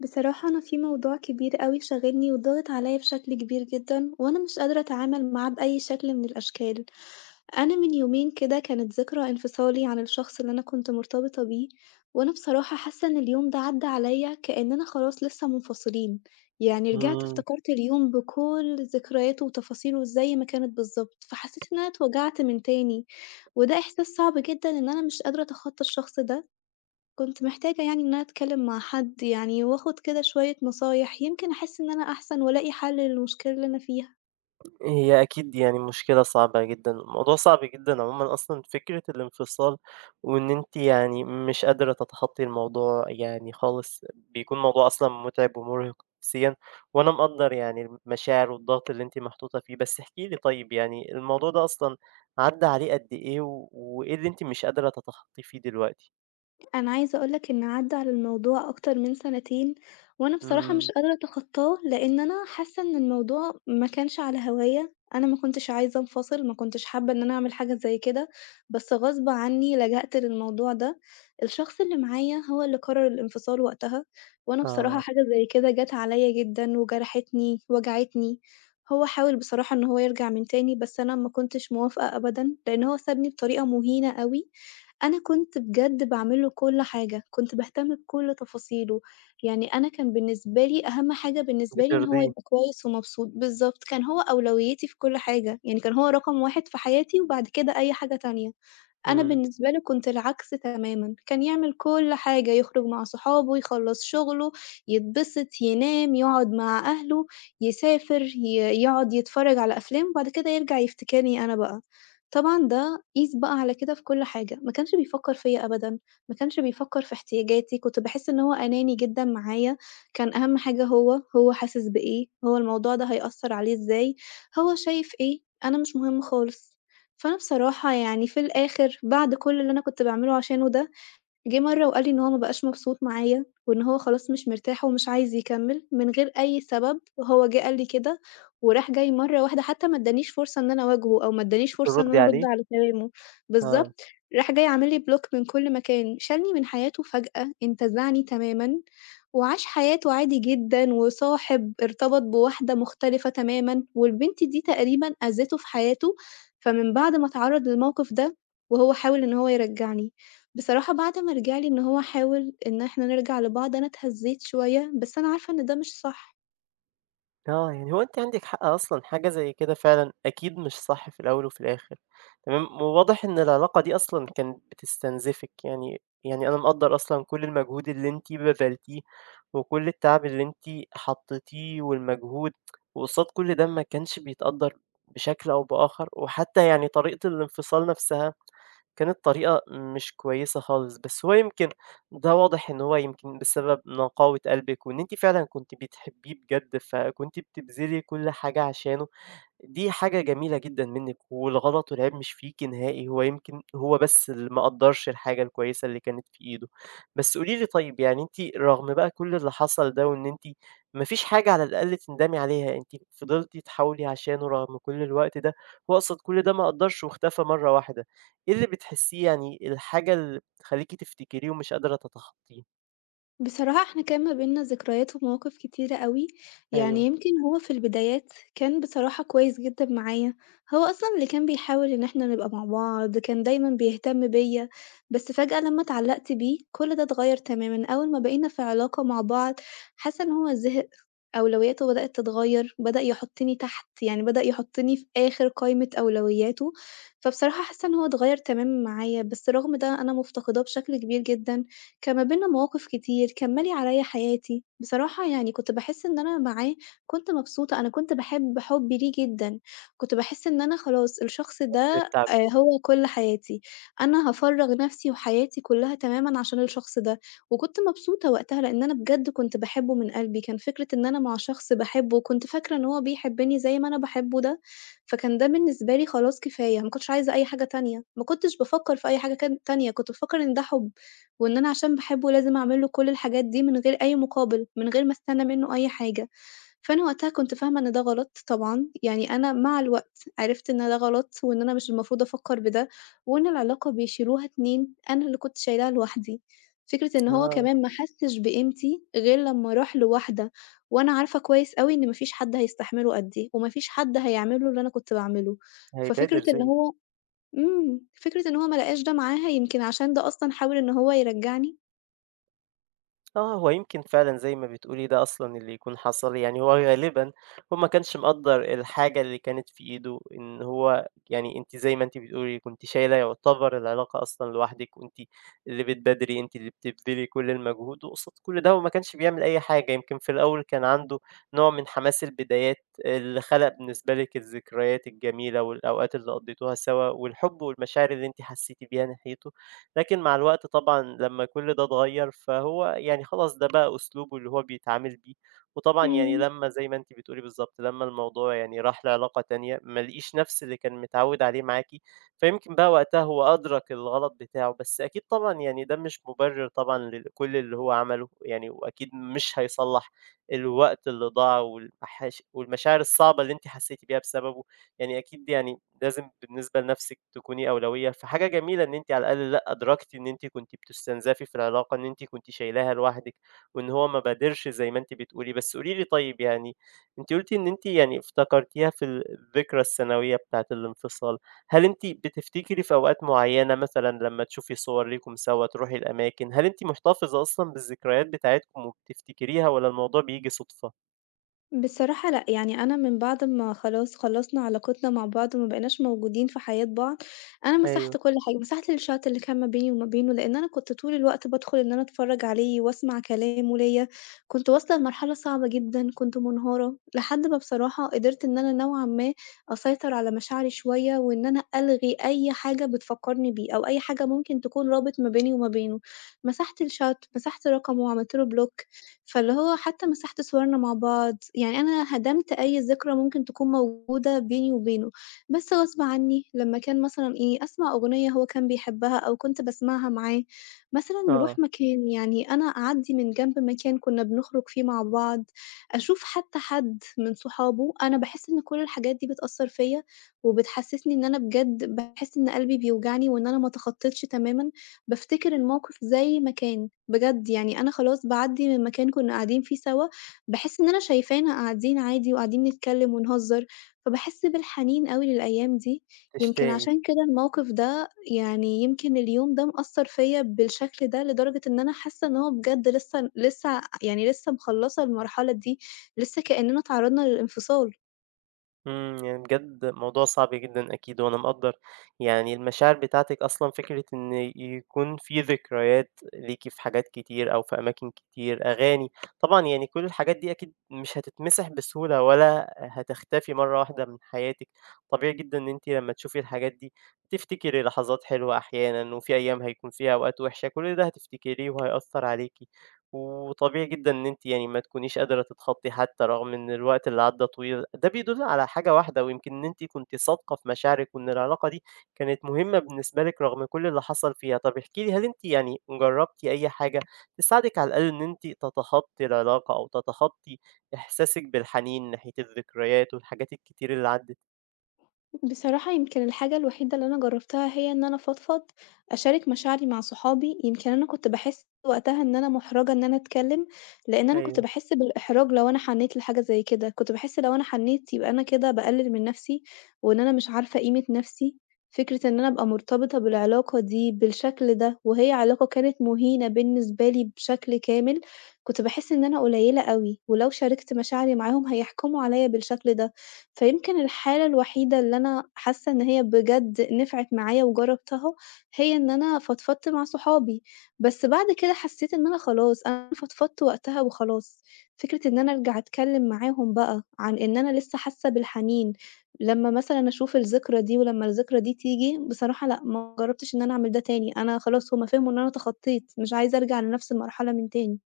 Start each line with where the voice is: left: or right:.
left: بصراحة أنا في موضوع كبير أوي شاغلني وضاغط عليا بشكل كبير جدًا، وأنا مش قادرة أتعامل معاه بأي شكل من الأشكال. أنا من يومين كده كانت ذكرى انفصالي عن الشخص اللي أنا كنت مرتبطة بيه، وأنا بصراحة حاسة إن اليوم ده عدّى عليا كأننا خلاص لسه منفصلين، يعني رجعت
right: إمم،
left: افتكرت اليوم بكل ذكرياته وتفاصيله زي ما كانت بالضبط، فحسيت إن أنا اتوجعت من تاني، وده إحساس صعب جدًا إن أنا مش قادرة أتخطى الشخص ده. كنت محتاجة يعني إن أنا أتكلم مع حد يعني وآخد كده شوية نصايح، يمكن أحس إن أنا أحسن وألاقي حل للمشكلة اللي أنا فيها.
right: هي أكيد يعني مشكلة صعبة جدًا، الموضوع صعب جدًا عمومًا أصلًا فكرة الانفصال، وإن أنتِ يعني مش قادرة تتخطي الموضوع يعني خالص، بيكون موضوع أصلًا متعب ومُرهق نفسيًا، وأنا مقدّر يعني المشاعر والضغط اللي أنتِ محطوطة فيه، بس احكِ لي طيب يعني الموضوع ده أصلًا عدّى عليه قد إيه، وإيه اللي أنتِ مش قادرة تتخطيه فيه دلوقتي؟
left: أنا عايزة أقول لك إن عدّى على الموضوع أكتر من سنتين، وأنا بصراحة
right: إمم،
left: مش قادرة أتخطاه، لإن أنا حاسة إن الموضوع ما كانش على هواية، أنا ما كنتش عايزة أنفصل، ما كنتش حابة إن أنا أعمل حاجة زي كده، بس غصب عني لجأت للموضوع ده. الشخص اللي معايا هو اللي قرر الانفصال وقتها، وأنا بصراحة
right: آه،
left: حاجة زي كده جات عليّا جدًا وجرحتني، وجعتني. هو حاول بصراحة إن هو يرجع من تاني، بس أنا ما كنتش موافقة أبدًا، لإن هو سابني بطريقة مهينة أوي. أنا كنت بجد باعمل له كل حاجة، كنت باهتم بكل تفاصيله، يعني أنا كان بالنسبة لي أهم حاجة بالنسبة لي إن هو
right: بترضيه،
left: يبقى كويس ومبسوط، بالضبط، كان هو أولويتي في كل حاجة، يعني كان هو رقم 1 في حياتي وبعد كده أي حاجة تانية. أنا
right: إمم،
left: بالنسبة لي كنت العكس تمامًا، كان يعمل كل حاجة، يخرج مع صحابه، يخلّص شغله، يتبسط، ينام، يقعد مع أهله، يسافر، يقعد يتفرج على أفلام، وبعد كده يرجع يفتكرني أنا بقى. طبعًا ده قيس بقى على كده في كل حاجة، ما كانش بيفكّر فيّا أبدًا، ما كانش بيفكّر في احتياجاتي، كنت باحس إن هو أناني جدًا معايا، كان أهم حاجة هو، هو حاسس بإيه، هو الموضوع ده هيأثّر عليه إزاي، هو شايف إيه، أنا مش مهم خالص. فأنا بصراحة يعني في الآخر بعد كل اللي أنا كنت باعمله عشانه ده، جه مرّة وقال لي إن هو ما بقاش مبسوط معايا، وإن هو خلاص مش مرتاح ومش عايز يكمّل من غير أي سبب، هو جه قال لي كده، وراح جاي مرّة واحدة حتى ما ادّانيش فرصة إن أنا أواجهه أو ما ادّانيش فرصة إن
right: تردّي
left: أنا أرُد
right: عليه؟
left: على كلامه،
right: آه.
left: بالضبط، راح جاي عامل لي block من كل مكان، شالني من حياته فجأة، انتزعني تمامًا، وعاش حياته عادي جدًا، وصاحب، ارتبط بواحدة مختلفة تمامًا، والبنت دي تقريبًا أذِته في حياته، فمن بعد ما اتعرّض للموقف ده وهو حاول إن هو يرجّعني. بصراحة بعد ما رجع لي إن هو حاول إن إحنا نرجع لبعض أنا اتهزيت شوية، بس أنا عارفة إن ده مش صح.
right: آه، يعني هو أنتِ عندِك حق أصلًا، حاجة زي كده فعلًا أكيد مش صح في الأول وفي الآخر، تمام، وواضح إن العلاقة دي أصلًا كانت بتستنزفِك، يعني أنا مقدّر أصلًا كل المجهود اللي أنتِ بذلتيه، وكل التعب اللي أنتِ حطيتيه والمجهود، وقصاد كل ده ما كانش بيتقدّر بشكل أو بآخر، وحتى يعني طريقة الانفصال نفسها كانت طريقة مش كويسة خالص، بس هو يمكن ده واضح إن هو يمكن بسبب نقاوة قلبِك، وإن أنتِ فعلًا كنتِ بتحبيه بجد، فكنتِ بتبذلي كل حاجة عشانه. دي حاجة جميلة جدًا منِّك، والغلط والعيب مش فيكِ نهائي، هو يمكن بس اللي ما قدّرش الحاجة الكويسة اللي كانت في إيده. بس قولي لي طيب يعني أنتِ رغم بقى كل اللي حصل ده، وإن أنتِ ما فيش حاجة على الأقل تندمي عليها، أنتِ فضلتِ تحاولي عشانه رغم كل الوقت ده، هو أصلًا كل ده ما قدّرش واختفى مرة واحدة. إيه اللي بتحسيه يعني الحاجة اللي بتخلّيكِ تفتكريه ومش قادرة تتخطيه؟
left: بصراحة إحنا كان ما بيننا ذكريات ومواقف كتيرة أوي، يعني
right: أيوه،
left: يمكن هو في البدايات كان بصراحة كويس جدًا معايا، هو أصلًا اللي كان بيحاول إن إحنا نبقى مع بعض، كان دايمًا بيهتم بيا، بس فجأة لمّا اتعلقت بيه كل ده اتغير تمامًا، أول ما بقينا في علاقة مع بعض حاسة إن هو زهق، أولوياته بدأت تتغير، بدأ يحطني تحت، يعني بدأ يحطني في آخر قايمة أولوياته، فبصراحة حاسة إن هو اتغير تمامًا معايا، بس رغم ده أنا مفتقداه بشكل كبير جدًا. كان ما بيننا مواقف كتير، كان مالي عليّا حياتي، بصراحة يعني كنت باحس إن أنا معاه كنت مبسوطة، أنا كنت باحب حُبّي ليه جدًا، كنت باحس إن أنا خلاص الشخص
right: اللي
left: ده
right: بتاع
left: هو كل حياتي، أنا هافرّغ نَفْسي وحياتي كلّها تمامًا عشان الشخص ده، وكنت مبسوطة وقتها لإن أنا بجد كنت باحبه من قلبي، كان فكرة إن أنا مع شخص باحبه وكنت فاكرة إن هو بيحبّني زي ما أنا باحبه ده، فكان ده بالنسبة لي خلاص كفاية، ما كنتش عايزة أي حاجة تانية، ما كنتش بافكّر في أي حاجة كان تانية، كنت بافكّر إن ده حُب. وإن أنا عشان باحبه لازم أعمل له كل الحاجات دي من غير أي مقابل، من غير ما أستنى منه أي حاجة، فأنا وقتها كنت فاهمة إن ده غلط طبعًا، يعني أنا مع الوقت عرفت إن ده غلط، وإن أنا مش المفروض أفكّر بده، وإن العلاقة بيشيلوها اتنين، أنا اللي كنت شايلاها لوحدي. فكرة إن هو
right: آه،
left: كمان ما حسّش بقيمتي غير لمّا راح لواحدة، وأنا عارفة كويس أوي إن ما فيش حد هيستحمله قدّي، وما فيش حد هيعمل له اللي أنا كنت باعمله.
right: هيبادر
left: ففكرة إن
right: زيِّك.
left: هو إمم، فكرة إن هو ما لقاش ده معاها يمكن عشان ده أصلًا حاول إن هو يرجّعني.
right: آه، هو يمكن فعلًا زي ما بتقولي ده أصلًا اللي يكون حصل، يعني هو غالبًا ما كانش مقدّر الحاجة اللي كانت في إيده، إن هو يعني أنتِ زي ما أنتِ بتقولي كنتِ شايلة يعتبر العلاقة أصلًا لوحدِك، وأنتِ اللي بتبادري، أنتِ اللي بتبذلي كل المجهود، وقصاد كل ده هو ما كانش بيعمل أي حاجة، يمكن في الأول كان عنده نوع من حماس البدايات اللي خلق بالنسبة لِك الذكريات الجميلة والأوقات اللي قضيتوها سوا، والحب والمشاعر اللي أنتِ حسيتِ بيها ناحيته. لكن مع الوقت طبعًا لمّا كل ده اتغيّر، فهو يعني خلاص ده بقى أسلوبه اللي هو بيتعامل بيه، وطبعًا يعني
left: إمم.
right: لمّا زي ما أنتِ بتقولي بالضبط، لمّا الموضوع يعني راح لعلاقة تانية، ما لقيش نفس اللي كان متعوّد عليه معاكِ، فيمكن بقى وقتها هو أدرك الغلط بتاعه، بس أكيد طبعًا يعني ده مش مُبرر طبعًا لكل اللي هو عمله، يعني وأكيد مش هيصلّح الوقت اللي ضاع والمحاش والمشاعر الصعبة اللي أنتِ حسيتِ بيها بسببه، يعني أكيد يعني لازم بالنسبة لنفسِك تكوني أولوية، فحاجة جميلة إن أنتِ على الأقل لأ، أدركتِ إن أنتِ كنتِ بتستنزفي في العلاقة، إن أنتِ كنتِ شايلاها لوحدِك، وإن هو ما بادرش زي ما أنتِ بتقولي. بس قولي لي طيب يعني أنتِ قلتِ إن أنتِ يعني افتكرتيها في الذكرى الثانوية بتاعة الانفصال، هل أنتِ بتفتكري في أوقات معينة مثلًا لمّا تشوفي صور ليكم سوا، تروحي الأماكن، هل أنتِ محتفظة أصلًا بالذكريات بتاعتكم وبتفتكريها والّا الموضوع بييجي صُدفة؟
left: بصراحة لأ، يعني أنا من بعد ما خلاص خلّصنا علاقتنا مع بعض وما بقيناش موجودين في حياة بعض، أنا
right: أيوه،
left: مسحت كل حاجة، مسحت الchat اللي كان ما بيني وما بينه، لإن أنا كنت طول الوقت بادخل إن أنا أتفرّج عليه وأسمع كلامه ليّا، كنت واصلة لمرحلة صعبة جدًا، كنت منهارة، لحد ما بصراحة قدرت إن أنا نوعًا ما أسيطر على مشاعري شوية، وإن أنا ألغي أي حاجة بتفكّرني بيه، أو أي حاجة ممكن تكون رابط ما بيني وما بينه، مسحت الchat، مسحت رقمه وعملت له block. فاللي هو حتى مسحت صورنا مع بعض، يعني أنا هدمت أي ذكرى ممكن تكون موجودة بيني وبينه، بس غصب عني لمّا كان مثلًا إيه، أسمع أغنية هو كان بيحبها أو كنت باسمعها معاه، مثلًا
right: آه،
left: نروح مكان، يعني أنا أعدّي من جنب مكان كنا بنخرج فيه مع بعض، أشوف حتى حد من صحابه، أنا باحس إن كل الحاجات دي بتأثّر فيّا وبتحسّسني إن أنا بجد باحس إن قلبي بيوجعني وإن أنا ما اتخطيتش تمامًا، بافتكر الموقف زي ما كان. بجد يعني أنا خلاص باعدّي من مكان كنا قاعدين فيه سوا، باحس إن أنا شايفانا قاعدين عادي وقاعدين نتكلّم ونهزّر، فباحس بالحنين أوي للأيام دي، يمكن
right: تشتاقي.
left: عشان كده الموقف ده يعني يمكن اليوم ده مأثّر فيّا بالشكل ده، لدرجة إن أنا حاسة إن هو بجد لسه مخلّصة المرحلة دي، لسه كإننا اتعرّضنا للانفصال.
right: يعني بجد موضوع صعب جدًا أكيد، وأنا مقدّر يعني المشاعر بتاعتِك أصلًا فكرة إن يكون في ذكريات ليكِ في حاجات كتير أو في أماكن كتير، أغاني، طبعًا يعني كل الحاجات دي أكيد مش هتتمسح بسهولة ولا هتختفي مرّة واحدة من حياتِك، طبيعي جدًا إن أنتِ لمّا تشوفي الحاجات دي تفتكري لحظات حلوة أحيانًا، وفي أيام هيكون فيها أوقات وحشة، كل ده هتفتكريه وهيأثّر عليكِ. وطبيعي جدًا إن أنتِ يعني ما تكونيش قادرة تتخطّي حتى رغم إن الوقت اللي عدّى طويل، ده بيدل على حاجة واحدة ويمكن إن أنتِ كنتِ صادقة في مشاعرِك وإن العلاقة دي كانت مهمة بالنسبة لِك رغم كل اللي حصل فيها. طَب احكي لي هل أنتِ يعني جرّبتِ أي حاجة تساعدِك على الأقل إن أنتِ تتخطّي العلاقة أو تتخطّي إحساسِك بالحنين ناحية الذكريات والحاجات الكتير اللي عدّت؟
left: بصراحة يمكن الحاجة الوحيدة اللي أنا جرّبتها هي إن أنا أفضفض، أشارك مشاعري مع صحابي، يمكن أنا كنت باحس وقتها إن أنا مُحرَجة إن أنا أتكلّم، لإن أنا كنت
right: أيوه.
left: باحس بالإحراج لو أنا حنّيت لحاجة زي كده، كنت باحس لو أنا حنّيت يبقى أنا كده باقلِّل من نَفْسي، وإن أنا مش عارفة قيمة نَفْسي، فكرة إن أنا أبقى مرتبطة بالعلاقة دي بالشكل ده، وهي علاقة كانت مُهينة بالنسبة لي بشكل كامل، كنت باحس إن أنا قليّلة أوي، ولو شاركت مشاعري معاهم هيحكموا عليَّ بالشكل ده. فيمكن الحالة الوحيدة اللي أنا حاسة إن هي بجد نفعت معايا وجربتها، هي إن أنا فضفضت مع صحابي، بس بعد كده حسيت إن أنا خلاص أنا فضفضت وقتها وخلاص، فكرة إن أنا أرجع أتكلم معاهم بقى عن إن أنا لسه حاسة بالحنين، لما مثلًا أشوف الذكرى دي ولما الذكرى دي تيجي، بصراحة لأ، ما جربتش إن أنا أعمل ده تاني، أنا خلاص هُم فهموا إن أنا تخطيت، مش عايزة أرجع لنفس المرحلة من تاني.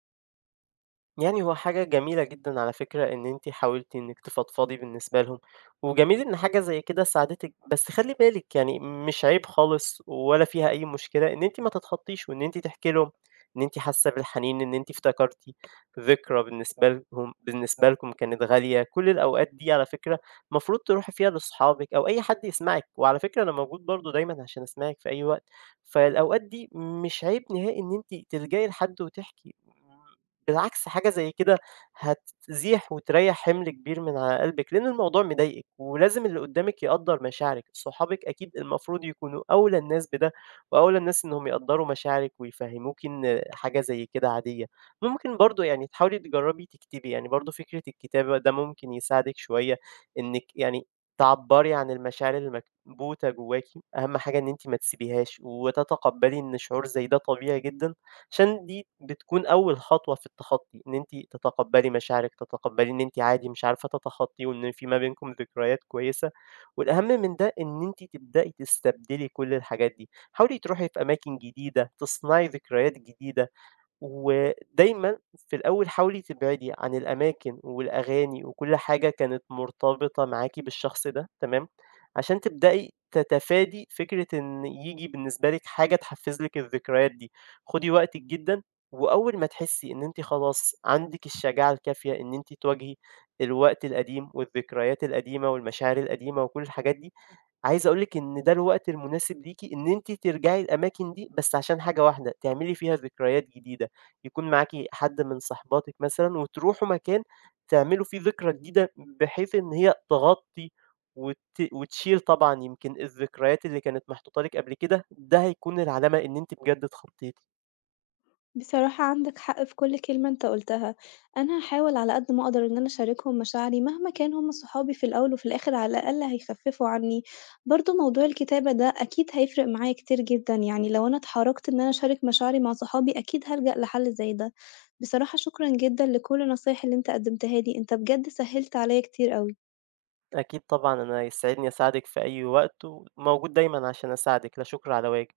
right: يعني هو حاجة جميلة جدًا على فكرة إن أنتِ حاولتِ إنِّك تفضفضي بالنسبة لهم، وجميل إن حاجة زي كده ساعدتِك، بس خلّي بالِك يعني مش عيب خالص ولا فيها أي مشكلة إن أنتِ ما تتخضيش وإن أنتِ تحكي لهم إن أنتِ حاسة بالحنين، إن أنتِ افتكرتِ ذكرى بالنسبة لكم كانت غالية، كل الأوقات دي على فكرة المفروض تروحي فيها لأصحابِك أو أي حد يسمعِك، وعلى فكرة أنا موجود برضه دايمًا عشان أسمعِك في أي وقت، فالأوقات دي مش عيب نهائي إن أنتِ تلجئي لحد وتحكي. بالعكس حاجة زي كده هتزيح وتريّح حِمل كبير من على قلبِك، لإن الموضوع مضايقِك، ولازم اللي قدّامِك يقدّر مشاعرِك، صحابِك أكيد المفروض يكونوا أولى الناس بده، وأولى الناس إنهم يقدّروا مشاعرِك ويفهّموكِ إن حاجة زي كده عادية. ممكن برضه يعني تحاولي تجرّبي تكتبي، يعني برضه فكرة الكتابة ده ممكن يساعدِك شوية إنِّك يعني تعبّري عن المشاعر المكبوتة جوّاكِ، أهم حاجة إن أنتِ ما تسيبيهاش، وتتقبّلي إن شعور زي ده طبيعي جدًا عشان دي بتكون أول خطوة في التخطي، إن أنتِ تتقبّلي مشاعرِك، تتقبّلي إن أنتِ عادي مش عارفة تتخطّي وإن في ما بينكم ذكريات كويسة، والأهم من ده إن أنتِ تبدئي تستبدلي كل الحاجات دي، حاولي تروحي في أماكن جديدة، تصنعي ذكريات جديدة. ودايمًا في الأول حاولي تبعدي عن الأماكن والأغاني وكل حاجة كانت مرتبطة معاكِ بالشخص ده، تمام، عشان تبدئي تتفادي فكرة إن ييجي بالنسبة لِك حاجة تحفز لِك الذكريات دي، خدي وقتِك جدًا، وأول ما تحسي إن أنتِ خلاص عندِك الشجاعة الكافية إن أنتِ تواجهي الوقت القديم والذكريات القديمة والمشاعر القديمة وكل الحاجات دي، عايز أقول لِك إن ده الوقت المناسب ليكِ إن أنتِ ترجعي الأماكن دي، بس عشان حاجة واحدة، تعملي فيها ذكريات جديدة، يكون معاكِ حد من صاحباتِك مثلًا وتروحوا مكان تعملوا فيه ذكرى جديدة، بحيث إن هي تغطي وت وتشيل طبعًا يمكن الذكريات اللي كانت محطوطة لِك قبل كده، ده هيكون العلامة إن أنتِ بجد اتخطيتِ.
left: بصراحة عندك حق في كل كلمة أنت قُلتها، أنا هاحاول على قد ما أقدر إن أنا أشاركهم مشاعري مهما كان هُم صحابي في الأول وفي الآخر على الأقل هيخفّفوا عني، برضه موضوع الكتابة ده أكيد هيفرق معايا كتير جدًا، يعني لو أنا اتحرجت إن أنا أشارك مشاعري مع صحابي أكيد هالجأ لحل زي ده، بصراحة شكرًا جدًا لكل النصايح اللي أنت قدّمتها لي، أنت بجد سهّلت عليّا كتير أوي.
right: أكيد طبعًا، أنا يسعدني أساعدِك في أي وقت، وموجود دايمًا عشان أساعدِك، لا شكر على واجب.